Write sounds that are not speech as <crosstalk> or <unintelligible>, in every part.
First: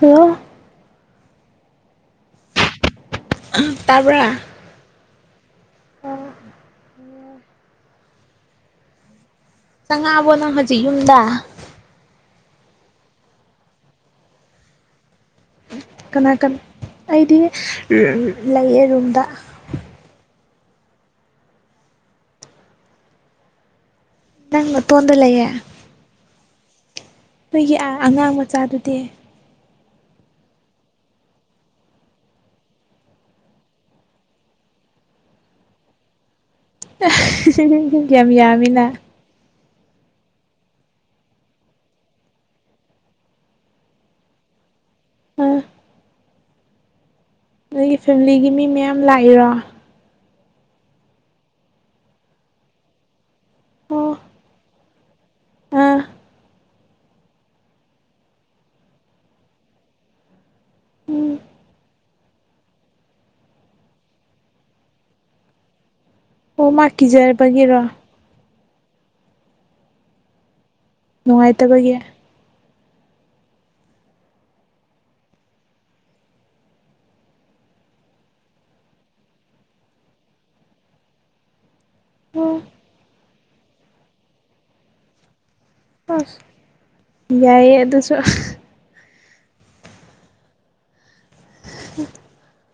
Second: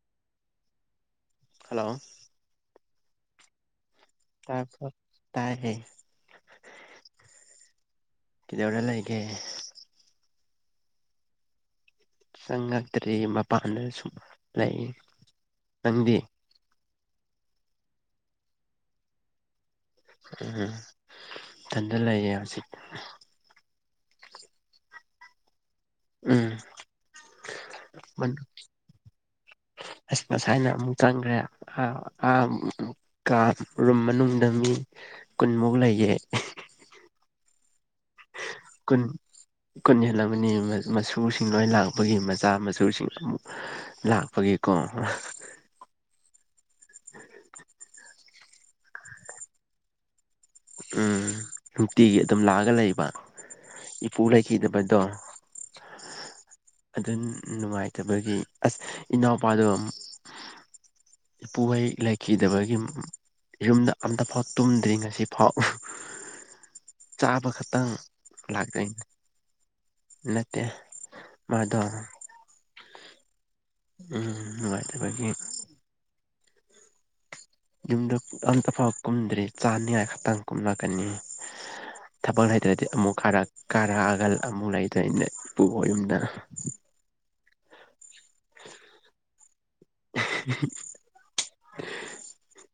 Hello hello ꯇꯥꯕ꯭ꯔꯥ <unintelligible> ꯀꯧꯗꯧꯔ ꯂꯩꯒꯦ ꯆꯪꯉꯕꯣ ꯅꯪ ꯍꯧꯖꯤꯛ ꯌꯨꯝꯗ ꯆꯪꯉꯛꯇ꯭ꯔꯤ ꯃꯄꯥꯟꯗ ꯁꯨꯝ ꯂꯩ ꯅꯪꯗꯤ ꯀꯅꯥ ꯀꯅꯥ ꯑꯩꯗꯤ ꯂꯩꯌꯦ ꯔꯨꯝꯗ ꯎꯝ ꯏꯊꯟꯗ ꯂꯩꯌꯦ ꯍꯧꯖꯤꯛ ꯅꯪ ꯅꯇꯣꯝꯗ ꯂꯩꯌꯦ ꯎꯝ ꯅꯣꯏꯒꯤ ꯑ ꯑꯉꯥꯡ ꯃꯆꯥꯗꯨꯗꯤ ꯑꯁ ꯉꯁꯥꯢꯅ ꯑꯃꯨꯛ ꯆꯪꯈ꯭ꯔꯦ ꯑ ꯑ ꯀ ꯔꯨꯝ ꯃꯅꯨꯡꯗ ꯃꯤ ꯀꯨꯟꯃꯨꯛ ꯂꯩꯌꯦ ꯌꯤꯝ ꯌꯥꯝꯃꯤ ꯀꯨꯟ ꯀꯨꯟ ꯍꯦꯜꯂꯝꯃꯅꯤ ꯃꯁꯨꯁꯤꯡ ꯂꯣꯏ ꯂꯥꯛꯄꯒꯤ ꯃꯆꯥ ꯃꯁꯨꯁꯤꯡ ꯑꯃꯨꯛ ꯂꯥꯛꯄꯒꯤꯀꯣ ꯑꯝ ꯅꯣꯏꯒꯤ ꯐꯦꯃꯤꯂꯤꯒꯤ ꯃꯤ ꯃꯌꯥꯝ ꯂꯥꯛꯏꯔꯣ ꯎꯝ ꯅꯨꯡꯇꯤꯒꯤ ꯑꯗꯨꯝ ꯂꯥꯛꯑꯒ ꯂꯩꯕ ꯑꯣ ꯏꯄꯨ ꯂꯩꯈꯤꯗꯕꯗꯣ ꯑꯥ ꯑꯗꯨ ꯅꯨꯡꯉꯥꯏꯇꯕꯒꯤ ꯑꯁ ꯏꯅꯥꯎꯄꯥꯗꯣ ꯎꯝ ꯏꯄꯨꯍꯣꯢ ꯂꯩꯈꯤꯗꯕꯒꯤ ꯌꯨꯝꯗ ꯑꯝꯐꯥꯎ ꯇꯨꯝꯗ꯭ꯔꯤ ꯉꯁꯤ ꯐꯥꯎ ꯑꯣ ꯃꯥ ꯆꯥꯕ ꯀꯤꯖꯕꯒꯤꯔꯣ ꯈꯛꯇꯪ ꯂꯥꯛꯢ ꯅꯠꯇꯦ ꯃꯥꯗꯣ ꯅꯨꯡꯉꯥꯏꯇꯕꯒꯤ ꯎꯝ ꯅꯨꯡꯉꯥꯏꯇꯕꯒꯤ ꯌꯨꯝꯗ ꯑꯝꯇꯐꯥꯎ ꯀꯨꯝꯗ꯭ꯔꯤ ꯆꯥꯅꯤꯉꯥꯏ ꯈꯛꯇꯪ ꯀꯨꯝꯂꯛꯀꯅꯤ ꯊꯕꯛ ꯑꯣ ꯂꯩꯇ꯭ꯔꯗꯤ ꯑꯃꯨꯛ ꯀꯥꯔꯛ ꯀꯥꯔꯛꯑꯒ ꯑꯃꯨꯛ ꯂꯩꯗꯣꯏꯅꯦ ꯏꯄꯨꯈꯣꯏ ꯌꯨꯝꯗ ꯑꯁ ꯌꯥꯏꯌꯦ ꯑꯗꯨꯁꯨ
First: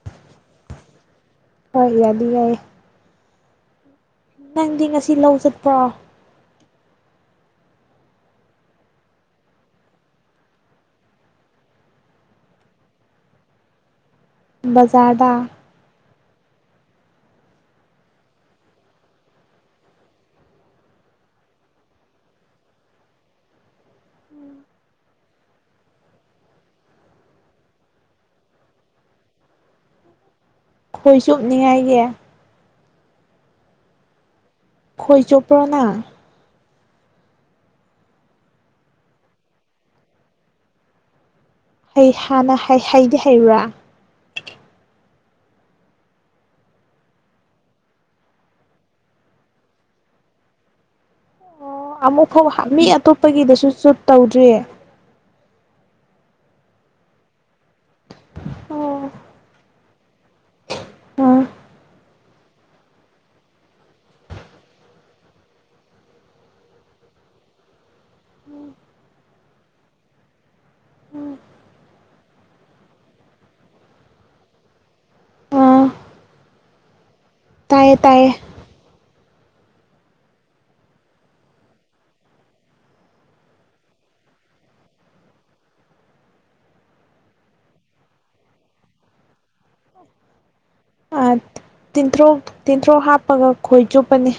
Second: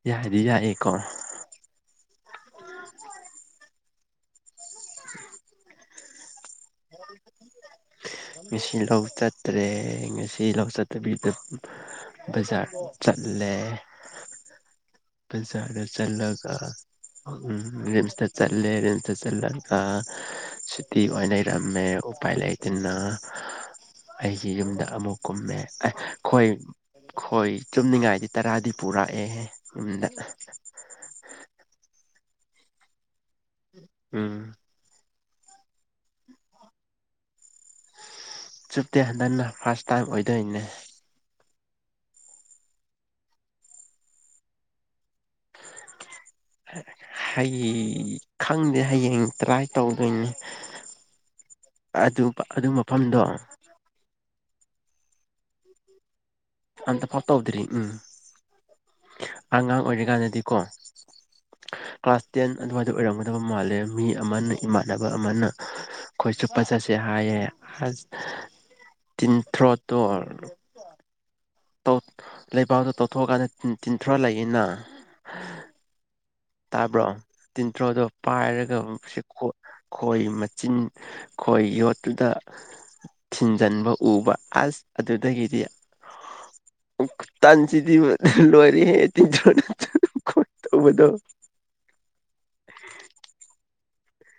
ꯌꯥꯗꯤ ꯌꯥꯏꯌꯦꯀꯣ ꯍꯣꯏ ꯌꯥꯗꯤ ꯌꯥꯏꯌꯦ ꯅꯪꯗꯤ ꯉꯁꯤ ꯂꯧ ꯆꯠꯄ꯭ꯔꯣ ꯉꯁꯤ ꯂꯧ ꯆꯠꯇ꯭ꯔꯦ ꯉꯁꯤ ꯂꯧ ꯆꯠꯇꯕꯤ ꯗꯨꯝ ꯕꯖꯥꯔ ꯆꯠꯂꯦ ꯕꯖꯥꯔꯗ ꯕꯖꯥꯔꯗ ꯆꯠꯂꯒ ꯎꯝ ꯔꯤꯝꯁꯇ ꯆꯠꯂꯦ ꯔꯤꯝꯁꯇ ꯆꯠꯂꯒ ꯁꯨꯇꯤ ꯑꯣꯏꯅ ꯔꯝꯃꯦ ꯎꯄꯥꯏ ꯂꯩꯇꯅ ꯑꯩꯒꯤ ꯌꯨꯝꯗ ꯑꯃꯨꯛ ꯀꯨꯝꯃꯦ ꯑꯦ ꯈꯣꯏ ꯈꯣꯏ ꯆꯨꯞꯅꯤꯡꯉꯥꯏꯗꯤ ꯇꯔꯥꯗꯤ ꯄꯨꯔꯛꯑꯦꯍꯦ ꯌꯨꯝꯗ ꯈꯣꯏ ꯆꯨꯞꯅꯤꯡꯉꯥꯏꯒꯤ ꯎꯝ ꯈꯣꯏ ꯆꯣꯞꯄ꯭ꯔꯣꯅ ꯆꯨꯞꯇꯦ ꯍꯟꯗꯛꯅ ꯐꯥꯔꯁ ꯇꯥꯏꯝ ꯑꯣꯏꯗꯣꯏꯅꯦ ꯍꯩ ꯍꯥꯟꯅ ꯍꯩ ꯍꯩꯗꯤ ꯍꯩꯕ꯭ꯔꯥ <inaudible> ꯍꯩ ꯈꯪꯗꯦ ꯍꯌꯦꯡ ꯇ꯭ꯔꯥꯏ ꯇꯧꯗꯨꯏꯅꯦ ꯑꯣ ꯑꯃꯨꯛꯐꯥꯎ ꯍꯥꯛ ꯃꯤ ꯃꯐꯝꯗꯣ ꯑꯇꯣꯞꯄꯒꯤꯗꯁꯨ ꯆꯨꯞ ꯇꯧꯗ꯭ꯔꯤ ꯑꯝꯇꯐꯥꯎ ꯇꯧꯗ꯭ꯔꯤ ꯎꯝ ꯑꯉꯥꯡ ꯑꯣꯏꯔꯤꯀꯥꯟꯗꯗꯤꯀꯣ ꯑꯣ ꯀ꯭ꯂꯥꯁ ꯇꯦꯟ ꯑꯗꯨꯋꯥꯏꯗ ꯑꯣꯏꯔꯝꯒꯗꯕ ꯃꯥꯜꯂꯦ ꯃꯤ ꯑꯃꯅ ꯏꯃꯥꯟꯅꯕ ꯑꯃꯅ ꯈꯣꯏ ꯆꯨꯞꯄ ꯆꯠꯁꯦ ꯍꯥꯏꯌꯦ ꯑꯁ ꯇꯤꯟꯊ꯭ꯔꯣꯠꯇꯣ ꯂꯩꯕꯥꯛꯗ ꯇꯧꯊꯣꯛꯑꯀꯥꯟꯗ ꯇꯤꯟ ꯇꯤꯟꯊ꯭ꯔꯣ ꯂꯩꯌꯦꯅ ꯑꯥ ꯇꯥꯕ꯭ꯔꯣ ꯇꯥꯏꯌꯦ ꯇꯤꯟꯊ꯭ꯔꯣꯗꯣ ꯇꯥꯏꯌꯦ ꯄꯥꯏꯔꯒ <unintelligible> ꯈꯣꯏ ꯃꯆꯤꯟ ꯈꯣꯏ ꯌꯣꯠꯇꯨꯗ ꯊꯤꯟꯖꯟꯕ ꯎꯕ ꯑꯁ ꯑꯗꯨꯗꯒꯤꯗꯤ ꯈꯨꯇꯟꯁꯤꯗꯤ ꯂꯣꯏꯔꯦꯍꯦ ꯇꯤꯟꯊ꯭ꯔꯣ <unintelligible> ꯇꯧꯕꯗꯣ ꯑꯥ ꯇꯤꯟꯊ꯭ꯔꯣꯛ ꯇꯤꯟꯊ꯭ꯔꯣꯛ ꯍꯥꯞꯄꯒ ꯈꯣꯏ ꯆꯨꯞꯄꯅꯤ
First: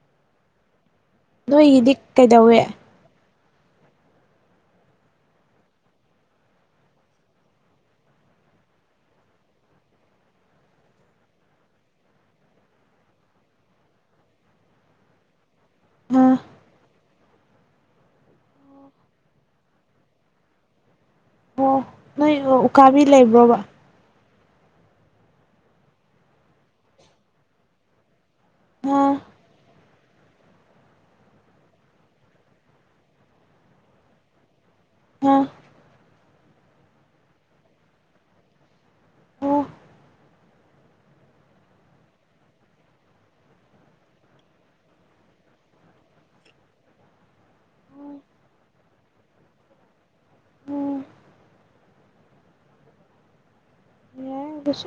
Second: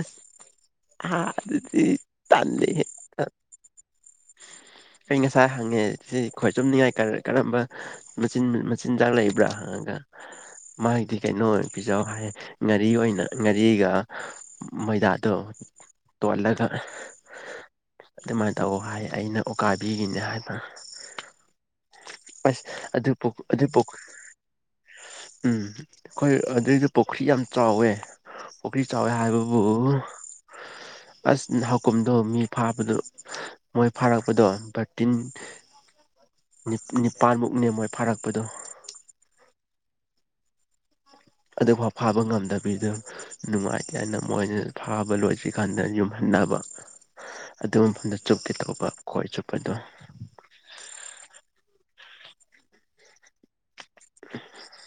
ꯑꯁ ꯍꯥ ꯑꯗꯨꯗꯤ ꯅꯣꯏꯒꯤꯗꯤ ꯀꯩꯗꯧꯋꯦ ꯇꯥꯟꯅꯤꯍꯦ ꯑꯩ ꯉꯁꯥꯏ ꯍꯪꯉꯦ ꯁꯤ ꯈꯣꯏ ꯆꯨꯞꯅꯤꯡꯉꯥꯏ ꯀꯔ ꯀꯔꯝꯕ ꯃꯆꯤꯟ ꯃꯆꯤꯟꯖꯥꯛ ꯂꯩꯕ꯭ꯔꯥ ꯍꯪꯉꯒ ꯃꯥꯏꯒꯤꯗꯤ ꯀꯩꯅꯣ ꯑꯣꯏ ꯄꯤꯍꯧ ꯍꯥꯏ ꯉꯥꯔꯤ ꯑꯣꯏꯅ ꯉꯥꯔꯤꯒ ꯃꯣꯏꯗꯥꯗꯣ ꯑꯥ ꯇꯣꯜꯂꯒ ꯑꯗꯨꯃꯥꯏꯅ ꯇꯧ ꯍꯥꯏ ꯑꯩꯅ ꯑꯣꯀꯥꯕꯤꯒꯤꯅꯦ ꯍꯥꯏꯕ ꯑꯣ ꯅꯣꯏ ꯎ ꯑꯁ ꯎꯀꯥꯕꯤ ꯑꯗꯨ ꯂꯩꯕ꯭ꯔꯣꯕ ꯑꯗꯨ ꯎꯝ ꯈꯣꯏ ꯑꯗꯨꯏꯗ ꯄꯨꯈꯤ ꯌꯥꯝ ꯆꯥꯎꯋꯦ ꯄꯨꯈꯤ ꯆꯥꯎꯋꯦ ꯑꯥ ꯍꯥꯏꯕꯕꯨ ꯑꯁ ꯅꯍꯥꯎꯀꯨꯝꯗꯣ ꯃꯤ ꯐꯥꯕꯗꯣ ꯃꯣꯏ ꯐꯥꯔꯛꯄꯗꯣ ꯕꯠ ꯇꯤꯟ ꯑꯥ ꯅꯤ ꯅꯤꯄꯥꯟꯃꯨꯛꯅꯦ ꯃꯣꯏ ꯐꯥꯔꯛꯄꯗꯣ ꯑꯣ ꯑꯗꯨꯒꯐꯥꯎ ꯐꯥꯕ ꯉꯝꯗꯕꯤꯗ ꯅꯨꯡꯉꯥꯏꯇꯦꯅ ꯍꯥꯏꯅ ꯃꯣꯏꯅ ꯐꯥꯕ ꯂꯣꯏꯗ꯭ꯔꯤ ꯀꯥꯟꯗ ꯌꯨꯝ ꯍꯟꯅꯕ ꯑꯗꯨ ꯃꯐꯝꯗ ꯆꯨꯞꯀꯦ ꯇꯧꯕ ꯈꯣꯏ ꯆꯨꯞꯄꯗꯣ ꯑꯣ ꯌꯥꯏ ꯑꯗꯨꯁꯨ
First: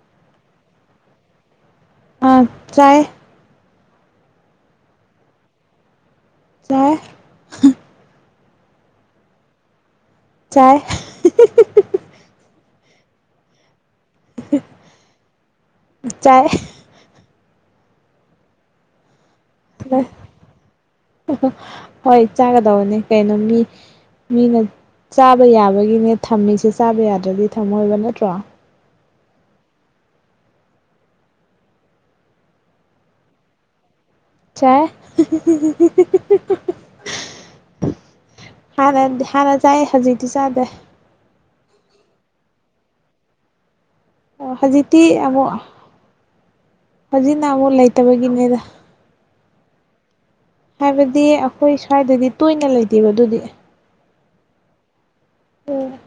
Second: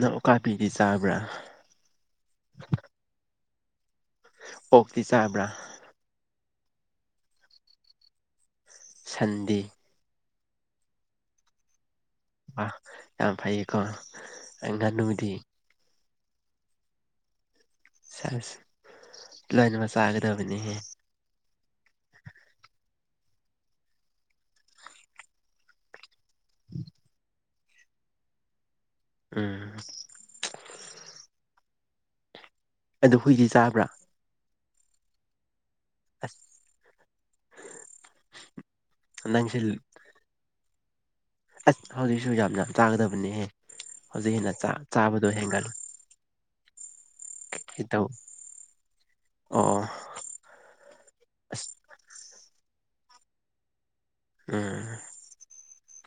ꯅꯪ ꯎꯀꯥꯄꯤꯗꯤ ꯆꯥꯕ꯭ꯔꯥ ꯑꯥ ꯆꯥꯏ ꯑꯣꯛꯇꯤ ꯆꯥꯕ꯭ꯔꯥ ꯆꯥꯏ ꯁꯟꯗꯤ ꯆꯥꯏ ꯋꯥ ꯌꯥꯝ ꯐꯩꯌꯦꯀꯣ ꯑꯩ ꯉꯥꯅꯨꯗꯤ ꯆꯥꯏ ꯁꯥ ꯂꯣꯏꯃꯛ ꯆꯥꯒꯗꯕꯅꯦꯍꯦ ꯍꯣꯏ ꯆꯥꯒꯗꯧꯕꯅꯦ ꯀꯩꯅꯣ ꯃꯤ ꯃꯤꯅ ꯆꯥꯕ ꯌꯥꯕꯒꯤꯅꯦ ꯊꯝꯃꯤꯁꯦ ꯆꯥꯕ ꯌꯥꯗ꯭ꯔꯗꯤ ꯊꯝꯃꯣꯏꯕ ꯅꯠꯇ꯭ꯔꯣ ꯎꯝ ꯑꯗꯨ ꯍꯨꯏꯗꯤ ꯆꯥꯕ꯭ꯔꯥ ꯆꯥꯏ ꯑꯁ ꯍꯥꯟꯅꯗꯤ ꯍꯥꯟꯅ ꯅꯪꯁꯦ ꯆꯥꯏ ꯍꯧꯖꯤꯛꯇꯤ ꯆꯥꯗꯦ ꯑꯁ ꯍꯧꯖꯤꯛꯁꯨ ꯌꯥꯝ ꯌꯥꯝ ꯆꯥꯒꯗꯕꯅꯦꯍꯦ ꯍꯧꯖꯤꯛ ꯍꯦꯟꯅ ꯆꯥ ꯍꯧꯖꯤꯇꯤ ꯆꯥꯕꯗꯣ ꯑꯃꯨꯛ ꯍꯦꯟꯒꯠꯂꯨ ꯍꯧꯖꯤꯛꯅ ꯑꯃꯨꯛ ꯇꯧ ꯂꯩꯇꯕꯒꯤꯅꯦꯗ ꯑꯣ ꯍꯥꯏꯕꯗꯤ ꯑꯩꯈꯣꯏ ꯑꯁ ꯁ꯭ꯋꯥꯏꯗꯗꯤ ꯇꯣꯏꯅ ꯂꯩꯇꯦꯕ ꯑꯗꯨꯗꯤ ꯎꯝ ꯑꯣ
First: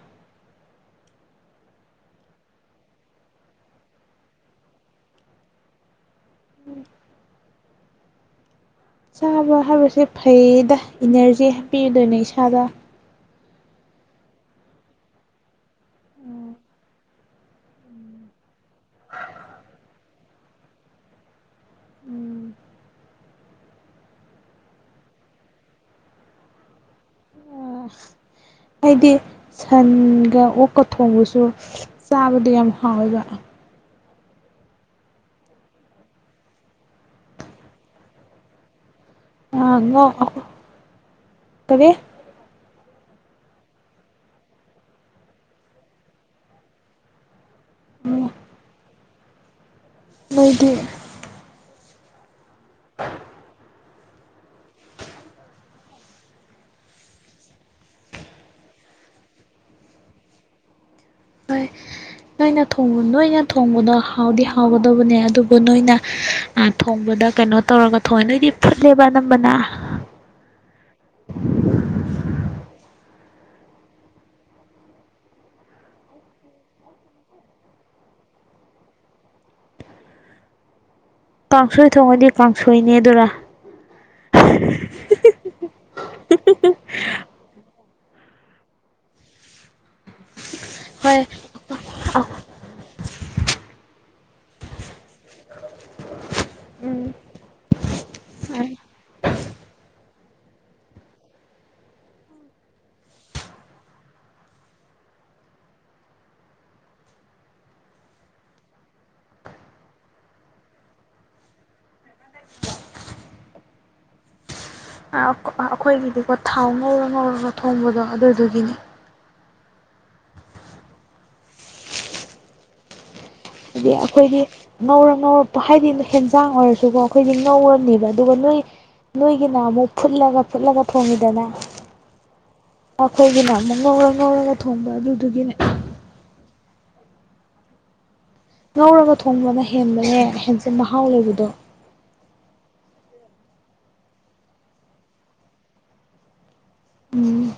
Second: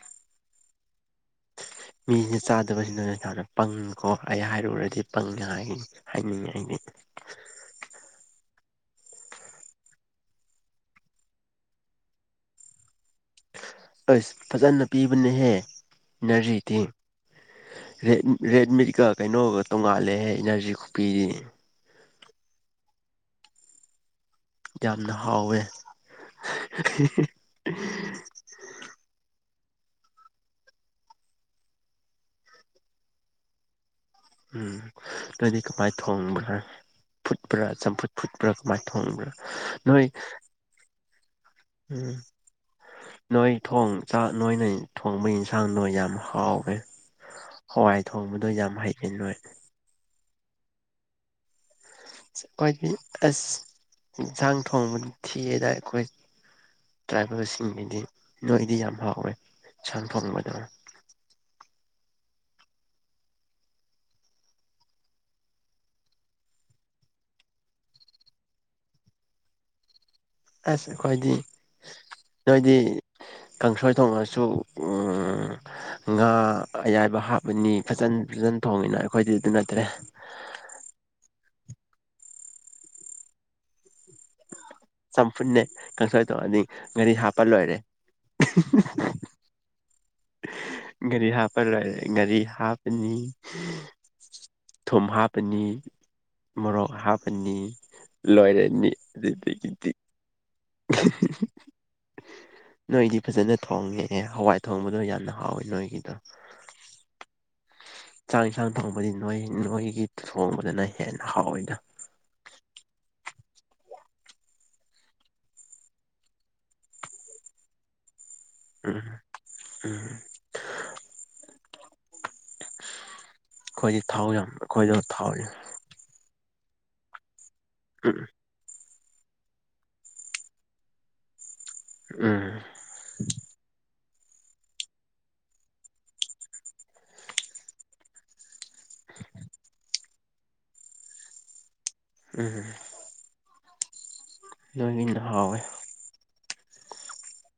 ꯃꯤꯁꯤꯅ ꯆꯥꯗꯕꯁꯤꯅ ꯏꯁꯥꯅ ꯄꯪ ꯀꯣ ꯑꯩ ꯍꯥꯏꯔꯨꯔꯗꯤ ꯄꯪꯅꯤ ꯍꯥꯏꯒꯅꯤ ꯍꯥꯏꯅꯤꯡꯑꯩꯅꯤ ꯆꯥꯕ ꯍꯥꯏꯕꯁꯦ ꯐꯩꯗ ꯏꯅꯔꯖꯤ ꯍꯥꯞꯄꯤꯨꯗꯣꯏꯅꯦ ꯏꯁꯥꯗ ꯑꯁ ꯐꯖꯅ ꯄꯤꯕꯅꯍꯦ ꯏꯟꯅꯔꯖꯤꯗꯤ ꯔꯦꯗꯃꯤꯒ ꯀꯩꯅꯣꯒ ꯇꯣꯡꯉꯥꯜꯂꯦꯍꯦ ꯏꯅꯔꯖꯤ ꯀꯄꯤꯗꯤ ꯎꯝ ꯌꯥꯝꯅ ꯍꯥꯎꯋꯦ ꯑꯩꯗꯤ ꯁꯟꯒ ꯑꯣꯛꯀ ꯊꯣꯡꯕꯁꯨ ꯆꯥꯕꯗꯨ ꯌꯥꯝ ꯍꯥꯎꯋꯦꯕ ꯎꯝ ꯑꯗꯨꯏꯗꯤ ꯀꯃꯥꯏꯅ ꯊꯣꯡꯕ꯭ꯔꯥ ꯐꯨꯠꯄ꯭ꯔꯥ ꯆꯝꯐꯨꯠ ꯐꯨꯠꯄ꯭ꯔꯥ ꯀꯃꯥꯏꯅ ꯊꯣꯡꯕ꯭ꯔꯥ ꯅꯣꯏ <unintelligible> ꯀꯔꯤ ꯎꯝ ꯅꯣꯏ ꯊꯣꯛ ꯆꯥꯛ ꯅꯣꯏꯅ ꯊꯣꯡꯕꯒꯤ ꯏꯟꯁꯥꯡꯗꯣ ꯌꯥꯝ ꯍꯥꯎꯋꯦ ꯍꯋꯥꯏ ꯊꯣꯡꯕꯗꯣ ꯌꯥꯝ ꯍꯩꯌꯦ ꯅꯣꯏ ꯅꯣꯏꯗꯤ ꯑꯩꯈꯣꯏꯗꯤ ꯑꯁ ꯌꯦꯟꯁꯥꯡ ꯊꯣꯡꯕ ꯊꯤꯌꯦꯅ ꯑꯩꯈꯣꯏ ꯇ꯭ꯔꯥꯏꯕꯦꯜꯁꯤꯡꯒꯤꯗꯤ ꯅꯣꯏꯗꯤ ꯌꯥꯝ ꯍꯥꯎꯋꯦ ꯁꯟ ꯊꯣꯡꯕꯗ ꯍꯣꯏ ꯅꯣꯏꯅ ꯅꯣꯏꯅ ꯊꯣꯡꯕꯗꯣ ꯍꯥꯎꯗꯤ ꯍꯥꯎꯒꯗꯕꯅꯦ ꯑꯗꯨꯕꯨ ꯅꯣꯏꯅ ꯊꯣꯡꯕꯗ ꯀꯩꯅꯣ ꯇꯧꯔꯒ ꯊꯣꯡꯉꯦ ꯅꯣꯏꯗꯤ ꯐꯨꯠꯂꯦꯕ ꯑꯅꯝꯕꯅ ꯑꯁ ꯈꯣꯏꯗꯤ ꯅꯣꯏꯗꯤ ꯀꯥꯡꯁꯣꯏ ꯊꯣꯡꯉꯁꯨ ꯉꯥ ꯑꯌꯥꯏꯕ ꯍꯥꯞꯄꯅꯤ ꯐꯖꯟ ꯐꯖꯟ ꯊꯣꯡꯉꯤꯅ ꯑꯩꯈꯣꯏꯗꯤ ꯑꯗꯨ ꯅꯠꯇ꯭ꯔꯦ ꯀꯥꯡꯁꯣꯏ ꯊꯣꯡꯉꯗꯤ ꯀꯥꯡꯁꯣꯏꯅꯤ ꯑꯗꯨꯔ <inaudible> ꯆꯝꯐꯨꯟꯅꯦ ꯀꯥꯡꯁꯣꯏ ꯇꯧꯔꯅꯤ ꯉꯥꯔꯤ ꯍꯥꯞꯄ ꯂꯣꯏꯔꯦ ꯍꯣꯏ ꯉꯥꯔꯤ ꯍꯥꯞ ꯑ ꯉꯥꯔꯤ ꯍꯥꯞꯄꯅꯤ ꯊꯨꯝ ꯍꯥꯞꯄꯅꯤ ꯃꯣꯔꯣꯛ ꯎꯝ ꯍꯥꯞꯄꯅꯤ ꯂꯣꯏꯔꯅꯤ ꯑꯗꯨꯗꯒꯤꯗꯤ <unintelligible> ꯅꯣꯏꯗꯤ ꯐꯖꯅ ꯊꯣꯡꯉꯦꯍ ꯍꯋꯥꯏ ꯊꯣꯡꯕꯗꯣ ꯌꯥꯝꯅ ꯍꯥꯎꯋꯦ ꯅꯣꯏꯒꯤꯗꯣ ꯆꯥꯛ ꯏꯟꯁꯥꯡ ꯊꯣꯡꯕꯗꯤ ꯅꯣꯏ ꯅꯣꯏꯒꯤ ꯊꯣꯡꯕꯗꯅ ꯍꯦꯟꯅ ꯍꯥꯎꯋꯤꯅ ꯑꯥ ꯑꯩꯈꯣꯏꯒꯤꯗꯤꯀꯣ ꯊꯥꯎ ꯉꯧꯔ ꯉꯧꯔꯒ ꯊꯣꯡꯕꯗꯣ ꯑꯗꯨꯗꯨꯒꯤꯅꯦ ꯎꯝ ꯎꯝ ꯍꯥꯏꯗꯤ ꯊꯥꯎ ꯑꯩꯈꯣꯏꯗꯤ ꯌꯥꯝ ꯑꯩꯈꯣꯏꯗꯣ ꯉꯧꯔ ꯊꯥꯎ ꯅꯧꯔꯛꯄ ꯍꯥꯏꯗꯤ ꯍꯦꯟꯖꯥꯡ ꯑꯣꯏꯔꯁꯨꯀꯣ ꯑꯩꯈꯣꯏꯗꯤ ꯉꯧꯔꯅꯤꯕ ꯎꯝ ꯑꯗꯨꯒ ꯅꯣꯏ ꯅꯣꯏꯒꯤꯅ ꯑꯃꯨꯛ ꯐꯨꯠꯂꯒ ꯐꯨꯠꯂꯒ ꯊꯣꯡꯉꯤꯗꯅ ꯎꯝ ꯑꯩꯈꯣꯏꯒꯤꯅ ꯑꯃꯨꯛ ꯉꯧꯔ ꯉꯧꯔꯒ ꯊꯣꯡꯕ ꯑꯗꯨꯗꯨꯒꯤꯅꯦ ꯉꯧꯔꯒ ꯊꯣꯡꯕꯅ ꯍꯦꯟꯕꯅꯦ ꯍꯦꯟꯁꯦ ꯃꯍꯥꯎ ꯂꯩꯕꯗꯣ ꯎꯝ ꯂꯣꯏꯟꯅ ꯍꯥꯎꯋꯦ ꯎꯝ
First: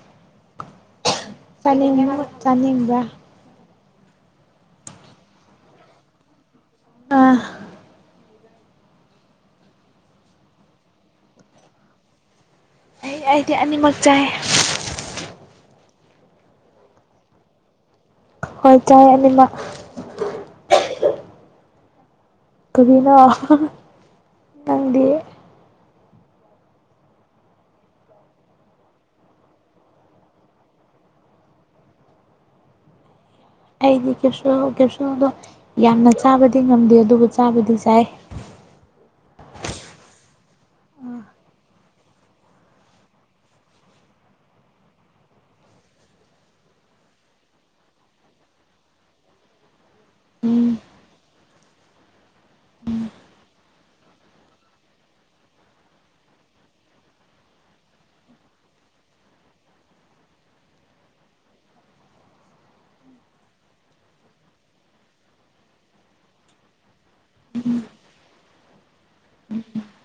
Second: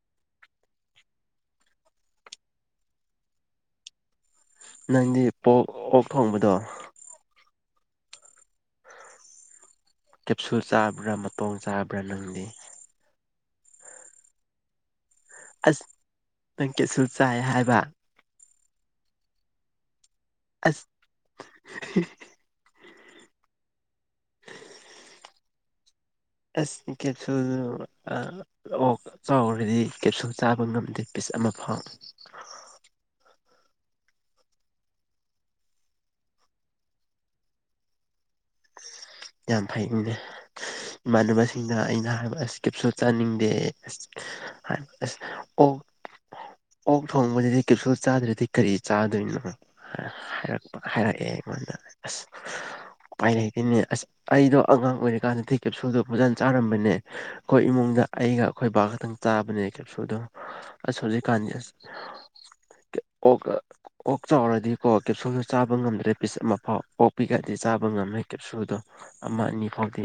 ꯆꯅꯤꯡꯉꯦ ꯆꯥꯅꯤꯡꯕ꯭ꯔ ꯅꯪꯗꯤ ꯄꯣꯛ ꯑꯣꯛ ꯊꯣꯡꯕꯗꯣ ꯑꯥ ꯀꯦꯞꯁꯨꯜ ꯆꯥꯕ꯭ꯔꯥ ꯃꯇꯣꯡ ꯆꯥꯕ꯭ꯔꯥ ꯅꯪꯗꯤ ꯑꯩ ꯑꯩꯗꯤ ꯑꯅꯤꯃꯛ ꯆꯥꯏ ꯑꯁ ꯅꯪ ꯀꯩꯁꯨ ꯆꯥꯏ ꯍꯥꯏꯕ ꯍꯣꯏ ꯆꯥꯏ ꯑꯅꯤꯃꯛ ꯑꯁ <unintelligible> ꯀꯔꯤꯅꯣ ꯅꯪꯗꯤ ꯑꯁ ꯀꯦꯞꯁꯨꯜ ꯑ ꯑꯣꯛ ꯆꯥꯎꯔꯗꯤ ꯀꯦꯞꯁꯨꯜ ꯆꯥꯕ ꯉꯝꯗꯦ ꯄꯤꯁ ꯑꯃ ꯐꯥꯎ ꯑꯩꯗꯤ ꯀꯦꯞꯁꯨꯜ ꯀꯦꯞꯁꯨꯜꯗꯣ ꯌꯥꯝꯅ ꯆꯥꯕꯗꯤ ꯉꯝꯗꯦ ꯑꯗꯨꯕꯨ ꯆꯥꯕꯗꯤ ꯆꯥꯏ ꯌꯥꯝ ꯐꯩꯅꯦ ꯏꯃꯥꯟꯅꯕꯁꯤꯡꯅ ꯑꯩꯅ ꯍꯥꯏꯕ ꯑꯁ ꯀꯦꯞꯁꯨꯜ ꯆꯥꯅꯤꯡꯗꯦ ꯍꯥꯏ ꯑꯁ ꯑꯣꯛ ꯑꯣꯛ ꯊꯣꯡꯕꯗꯗꯤ ꯀꯦꯞꯁꯨꯜ ꯆꯥꯗ꯭ꯔꯗꯤ ꯀꯔꯤ ꯆꯥꯗꯣꯏꯅꯣ ꯎꯝ ꯍꯥꯏꯔꯛꯄ ꯍꯥꯏꯔꯛꯑꯦ ꯑꯩꯉꯣꯟꯗ ꯑꯁ ꯎꯄꯥꯏ ꯂꯩꯇꯦꯅꯦ ꯑꯁ ꯑꯩꯗꯣ ꯑꯉꯥꯡ ꯑꯣꯏꯔꯤꯀꯥꯟꯗꯗꯤ ꯀꯦꯞꯁꯨꯜꯗꯣ ꯐꯖꯟ ꯆꯥꯔꯝꯕꯅꯦ ꯑꯩꯈꯣꯏ ꯏꯃꯨꯡꯗ ꯑꯩꯒ ꯑꯩꯈꯣꯏ ꯕꯥ ꯈꯛꯇꯪ ꯆꯥꯕꯅꯦ ꯀꯦꯞꯁꯨꯜꯗꯣ ꯑꯁ ꯍꯧꯖꯤꯛꯀꯥꯟꯗꯤ ꯑꯁ ꯀꯦ ꯑꯣꯛ ꯀ ꯑꯣꯛ ꯆꯥꯎꯔꯗꯤꯀꯣ ꯀꯦꯞꯁꯨꯜꯗꯣ ꯆꯥꯕ ꯉꯝꯗ꯭ꯔꯦ ꯄꯤꯁ ꯑꯃꯐꯥꯎ ꯑꯣꯛꯄꯤꯛ ꯑꯗꯤ ꯆꯥꯕ ꯉꯝꯃꯦ ꯀꯦꯞꯁꯨꯗꯣ ꯑꯃ ꯑꯅꯤ ꯐꯥꯎꯗꯤ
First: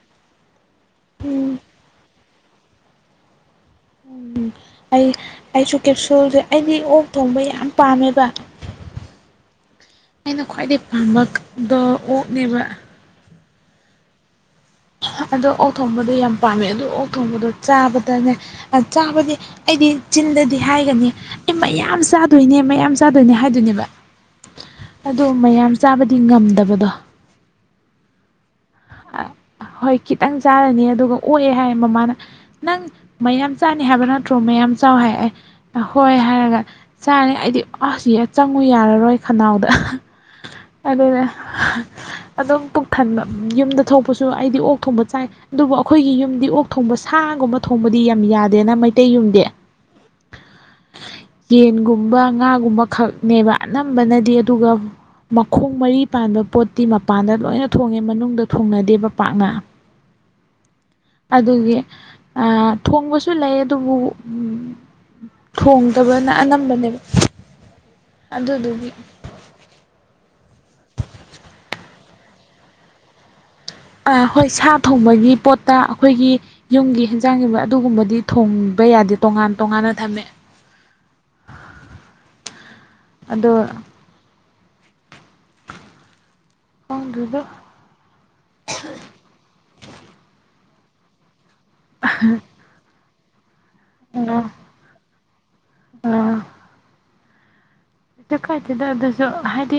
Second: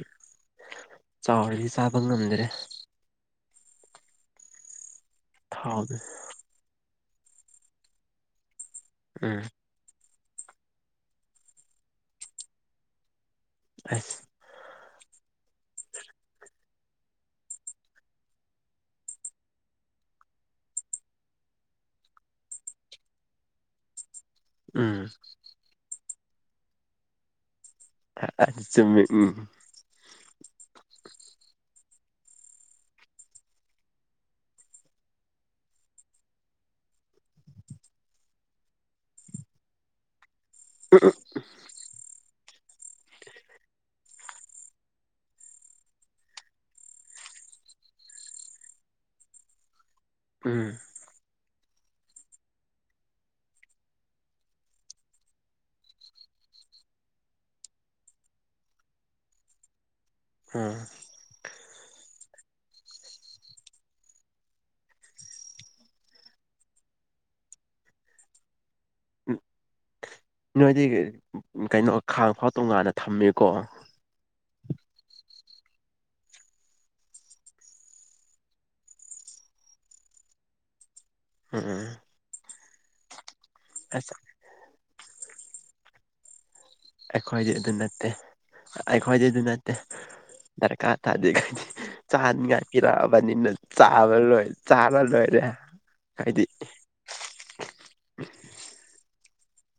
ꯆꯥꯎꯔꯗꯤ ꯆꯥꯕ ꯉꯝꯗ꯭ꯔꯦ ꯑꯩ ꯑꯩꯁꯨ ꯊꯥꯎꯗꯨ ꯀꯦꯞꯁꯨꯜꯁꯦ ꯑꯩꯗꯤ ꯑꯣꯛ ꯊꯣꯡꯕ ꯌꯥꯝ ꯄꯥꯝꯃꯦꯕ ꯎꯝ ꯑꯩꯅ ꯈ꯭ꯋꯥꯏꯗꯩ ꯄꯥꯝꯕꯗꯣ ꯑꯣꯛꯅꯦꯕ ꯑꯁ ꯑꯗꯣ ꯑꯣꯛ ꯊꯣꯡꯕꯗꯣ ꯌꯥꯝ ꯄꯥꯝꯃꯦ ꯑꯗꯨ ꯑꯣꯛ ꯊꯣꯡꯕꯗꯣ ꯆꯥꯕꯗꯅꯦ ꯑꯆꯥꯕꯗꯤ ꯑꯩꯗꯤ ꯆꯤꯟꯗꯗꯤ ꯍꯥꯏꯒꯅꯤ ꯑꯩ ꯃꯌꯥꯝ ꯆꯥꯗꯣꯏꯅꯦ ꯃꯌꯥꯝ ꯆꯥꯗꯣꯏꯅꯦ ꯍꯥꯏꯗꯣꯏꯅꯦꯕ ꯎꯝ ꯑꯗꯣ ꯃꯌꯥꯝ ꯆꯥꯕꯗꯤ ꯉꯝꯗꯕꯗꯣ ꯑ ꯑ ꯆꯨꯝꯃꯤ ꯎꯝ ꯍꯣꯏ ꯈꯤꯇꯪ ꯆꯥꯔꯅꯤ ꯑꯗꯨꯒ ꯑꯣꯛꯑꯦ ꯍꯥꯏꯌꯦ ꯃꯃꯥꯅ ꯅꯪ ꯃꯌꯥꯝ ꯆꯥꯅꯤ ꯍꯥꯏꯕ ꯅꯠꯇ꯭ꯔꯣ ꯃꯌꯥꯝ ꯆꯥꯎ ꯍꯥꯏꯑꯦ ꯅꯍꯣꯏ ꯍꯥꯏꯔꯒ ꯆꯥꯔꯦ ꯑꯩꯗꯤ ꯑꯁ ꯌꯦ ꯆꯪꯉꯨ ꯌꯥꯔꯔꯣꯏ ꯈꯅꯥꯎꯗ ꯑꯗꯨꯅꯦ ꯑꯗꯨꯝ ꯄꯨꯛ ꯊꯟꯕ ꯑꯣꯛꯄꯁꯨ ꯑꯩꯗꯤ ꯑꯣꯛ ꯊꯣꯡꯕ ꯆꯥꯏ ꯑꯗꯨꯕꯨ ꯑꯈꯣꯏꯒꯤ ꯌꯨꯝꯗꯤ ꯑꯣꯛ ꯊꯣꯡꯕ ꯁꯥꯒꯨꯝꯕ ꯊꯣꯡꯕꯗꯤ ꯌꯥꯝ ꯌꯥꯗꯦꯅ ꯃꯩꯇꯩ ꯌꯨꯝꯗꯤ ꯎꯝ ꯌꯦꯟꯒꯨꯝꯕ ꯉꯥꯒꯨꯝꯕ ꯈꯛꯅꯦꯕ ꯑꯅꯝꯕꯅꯗꯤ ꯑꯗꯨꯒ ꯃꯈꯣꯡ ꯃꯔꯤ ꯄꯥꯟꯕ ꯄꯣꯠꯇꯤ ꯃꯄꯥꯟꯗ ꯂꯣꯏꯅ ꯊꯣꯡꯉꯦ ꯃꯅꯨꯡꯗ ꯊꯣꯡꯅꯗꯦꯕ ꯄꯥꯛꯅ ꯎꯝ ꯑꯗꯨꯅꯤ ꯑ ꯊꯣꯡꯕꯁꯨ ꯂꯩ ꯑꯗꯨꯕꯨ ꯎꯝ ꯊꯣꯡꯗꯕꯅ ꯑꯅꯝꯕꯅꯦꯕ ꯑꯗꯨꯗꯨꯒꯤ ꯎꯝ ꯅꯣꯏꯗꯤ ꯀꯩꯅꯣ ꯈꯥꯡ ꯐꯥꯎ ꯇꯣꯡꯉꯥꯟꯅ ꯊꯝꯃꯦꯀꯣ ꯑ ꯍꯣꯏ ꯁꯥ ꯊꯣꯡꯕꯒꯤ ꯄꯣꯠꯇ ꯑꯈꯣꯏꯒꯤ ꯌꯨꯝꯒꯤ ꯍꯤꯟꯖꯥꯡꯒꯨꯝꯕ ꯑꯗꯨꯒꯨꯝꯕꯗꯤ ꯊꯣꯡꯕ ꯌꯥꯗꯦ ꯇꯣꯉꯥꯟ ꯇꯣꯉꯥꯟꯅ ꯊꯝꯃꯦ ꯎꯝ ꯑꯗꯣ <unintelligible> ꯈꯪꯗꯦꯗ ꯑꯩꯈꯣꯏꯗꯤ ꯑꯗꯨ ꯅꯠꯇꯦ ꯑꯩꯈꯣꯏꯗꯤ ꯑꯗꯨ ꯅꯠꯇꯦ ꯗꯔꯀꯥꯔ ꯇꯥꯗꯦ ꯈꯣꯏꯗꯤ ꯆꯥꯅꯤꯉꯥꯏ ꯄꯤꯔꯛꯑꯕꯅꯤꯅ ꯆꯥꯕ ꯂꯣꯏ ꯀꯩꯁꯨ ꯆꯥꯕ ꯂꯣꯏꯔꯦ ꯈꯣꯏꯗꯤ ꯀꯩꯁꯨ ꯀꯥꯏꯗꯦꯗ ꯑꯗꯨꯖꯨ ꯍꯥꯏꯗꯤ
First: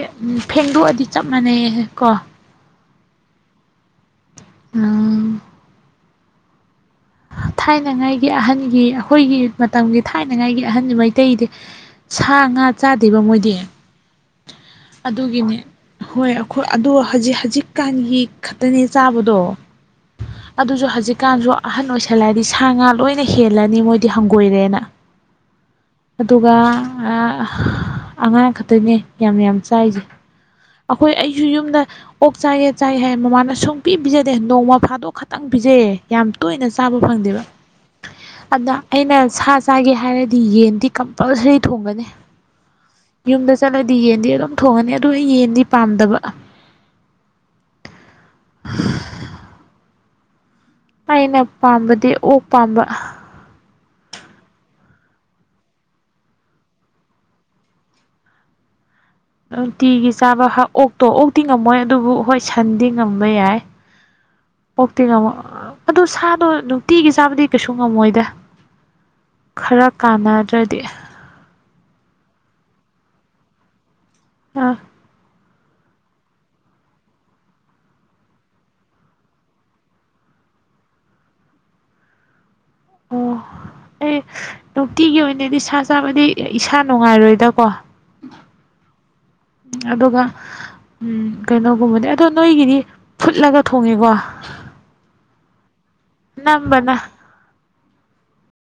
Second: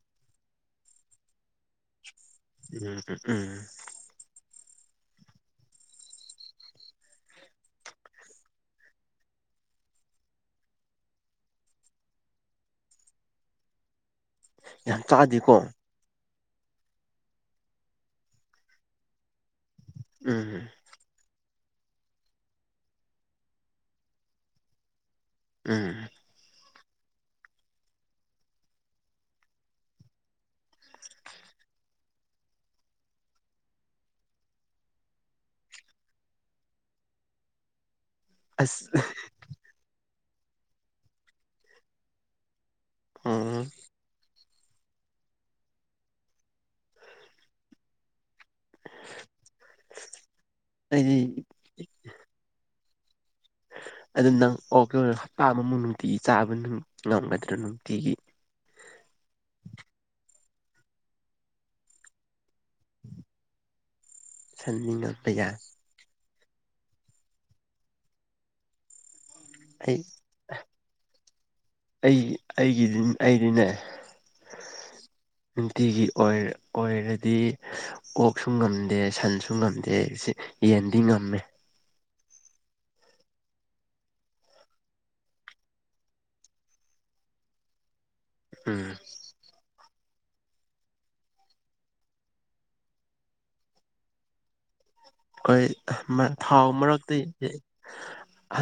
ꯐꯦꯡꯗꯣꯛꯑꯗꯤ ꯆꯞ ꯃꯥꯟꯅꯩꯌꯦ ꯀꯣ ꯎꯝ ꯎꯝ ꯎꯝ ꯎꯝ ꯊꯥꯏꯅꯉꯥꯏꯒꯤ ꯑꯍꯟꯒꯤ ꯑꯈꯣꯏꯒꯤ ꯃꯇꯝꯒꯤ ꯊꯥꯏꯅꯉꯥꯏꯒꯤ ꯑꯍꯟꯗꯤ ꯃꯩꯇꯩꯗꯤ ꯁꯥ ꯉꯥ ꯆꯥꯗꯦꯕ ꯃꯣꯏꯗꯤ ꯌꯥꯝ ꯑꯗꯨꯒꯤꯅꯦ ꯆꯥꯗꯦꯀꯣ ꯍꯣꯏ ꯑꯩꯈꯣꯏ ꯑꯗꯣ ꯍꯖꯤꯛ ꯍꯖꯤꯛꯀꯥꯟꯒꯤ ꯈꯛꯇꯅꯦ ꯆꯥꯕꯗꯣ ꯎꯝ ꯑꯗꯨꯖꯨ ꯍꯖꯤꯛꯀꯥꯟꯁꯨ ꯑꯍꯟ ꯑꯣꯏꯁꯜꯂꯑꯗꯤ ꯁꯥ ꯉꯥ ꯂꯣꯏꯅ ꯍꯦꯜꯂꯅꯤ ꯃꯣꯏꯗꯤ ꯍꯪꯒꯣꯏꯔꯦꯅ ꯎꯝ ꯑꯗꯨꯒ ꯑ ꯑꯉꯥꯡ ꯈꯛꯇꯅꯦ ꯌꯥꯝ ꯌꯥꯝ ꯆꯥꯏꯖꯦ ꯑꯈꯣꯏ ꯑꯩꯖꯨ ꯌꯨꯝꯗ ꯑꯣꯛ ꯆꯥꯏꯒꯦ ꯆꯥꯏꯒꯦ ꯍꯥꯏ ꯃꯃꯥꯅ ꯁꯨꯡꯄꯤ ꯄꯤꯖꯗꯦ ꯅꯣꯡꯃ ꯐꯥꯗꯣꯛ ꯈꯛꯇꯪ ꯄꯤꯖꯩꯌꯦ ꯌꯥꯝ ꯇꯣꯏꯅ ꯆꯥꯕ ꯐꯪꯗꯦꯕ <inaudible> ꯑꯗꯥ ꯑꯁ ꯑꯩꯅ ꯁꯥ ꯆꯥꯒꯦ ꯍꯥꯏꯔꯗꯤ ꯌꯦꯟꯗꯤ ꯀꯝꯄꯜꯁꯔꯤ ꯊꯣꯡꯒꯅꯤ ꯌꯨꯝꯗ ꯎꯝ ꯆꯠꯂꯗꯤ ꯌꯦꯟꯗꯤ ꯑꯗꯨꯝ ꯊꯣꯡꯉꯅꯤ ꯑꯗꯨ ꯌꯦꯟꯗꯤ ꯄꯥꯝꯗꯕ <unintelligible> <inaudible> ꯑꯩꯅ ꯑꯩꯗꯤ ꯄꯥꯝꯕꯗꯤ ꯑꯣꯛ ꯄꯥꯝꯕ ꯑꯗꯨ ꯅꯪ ꯑꯣꯛꯇꯣ ꯍꯞꯇꯥ ꯑꯃꯃꯨꯛ ꯅꯨꯡꯇꯤꯒꯤ ꯆꯥꯕ ꯅꯨꯡ ꯉꯝꯒꯗ꯭ꯔꯥ ꯅꯨꯡꯇꯤꯒꯤ ꯅꯨꯡꯇꯤꯒꯤ ꯆꯥꯕ ꯍꯥ ꯑꯣꯛꯇꯣ ꯑꯣꯛꯇꯤ ꯉꯝꯃꯣꯏ ꯑꯗꯨꯕꯨ ꯍꯣꯏ ꯁꯟꯗꯤ ꯉꯝꯕ ꯌꯥꯏ ꯁꯟꯗꯤ ꯑꯣꯛꯇꯤ ꯉꯝ ꯉꯝꯕ ꯌꯥꯏ ꯑꯗꯨ ꯁꯥꯗꯣ ꯅꯨꯡꯇꯤꯒꯤ ꯆꯥꯕꯗꯤ ꯀꯩꯁꯨ ꯉꯝꯃꯣꯏꯗ ꯈꯔ ꯑꯩ ꯀꯥꯟꯅꯗ꯭ꯔꯗꯤ ꯑꯩ ꯑꯩꯒꯤꯗꯤ ꯑꯩꯗꯤꯅꯦ ꯑꯥ ꯅꯨꯡꯇꯤꯒꯤ ꯑꯣꯏ ꯑꯣꯏꯔꯗꯤ ꯑꫭꯛꯁꯨ ꯉꯝꯗꯦ ꯁꯟꯁꯨ ꯉꯝꯗꯦ ꯌꯦꯟꯗꯤ ꯉꯝꯃꯦ ꯑꯣ ꯑꯩ ꯅꯨꯡꯇꯤꯒꯤ ꯑꯣꯏꯅꯗꯤ ꯁꯥ ꯆꯥꯕꯗꯤ ꯏꯁꯥ ꯅꯨꯡꯉꯥꯏꯔꯣꯏꯗꯀꯣ ꯎꯝ꯫ ꯑꯗꯨꯒ ꯎꯝ ꯀꯩꯅꯣꯒꯨꯝꯕꯅꯦ ꯑꯗꯣ ꯅꯣꯏꯒꯤꯗꯤ ꯐꯨꯠꯂꯒ ꯊꯣꯡꯉꯦꯀꯣ꯫ ꯍꯣꯢ ꯃꯥ ꯊꯥꯎ ꯅꯝꯕꯅ ꯃꯔꯛꯇꯤ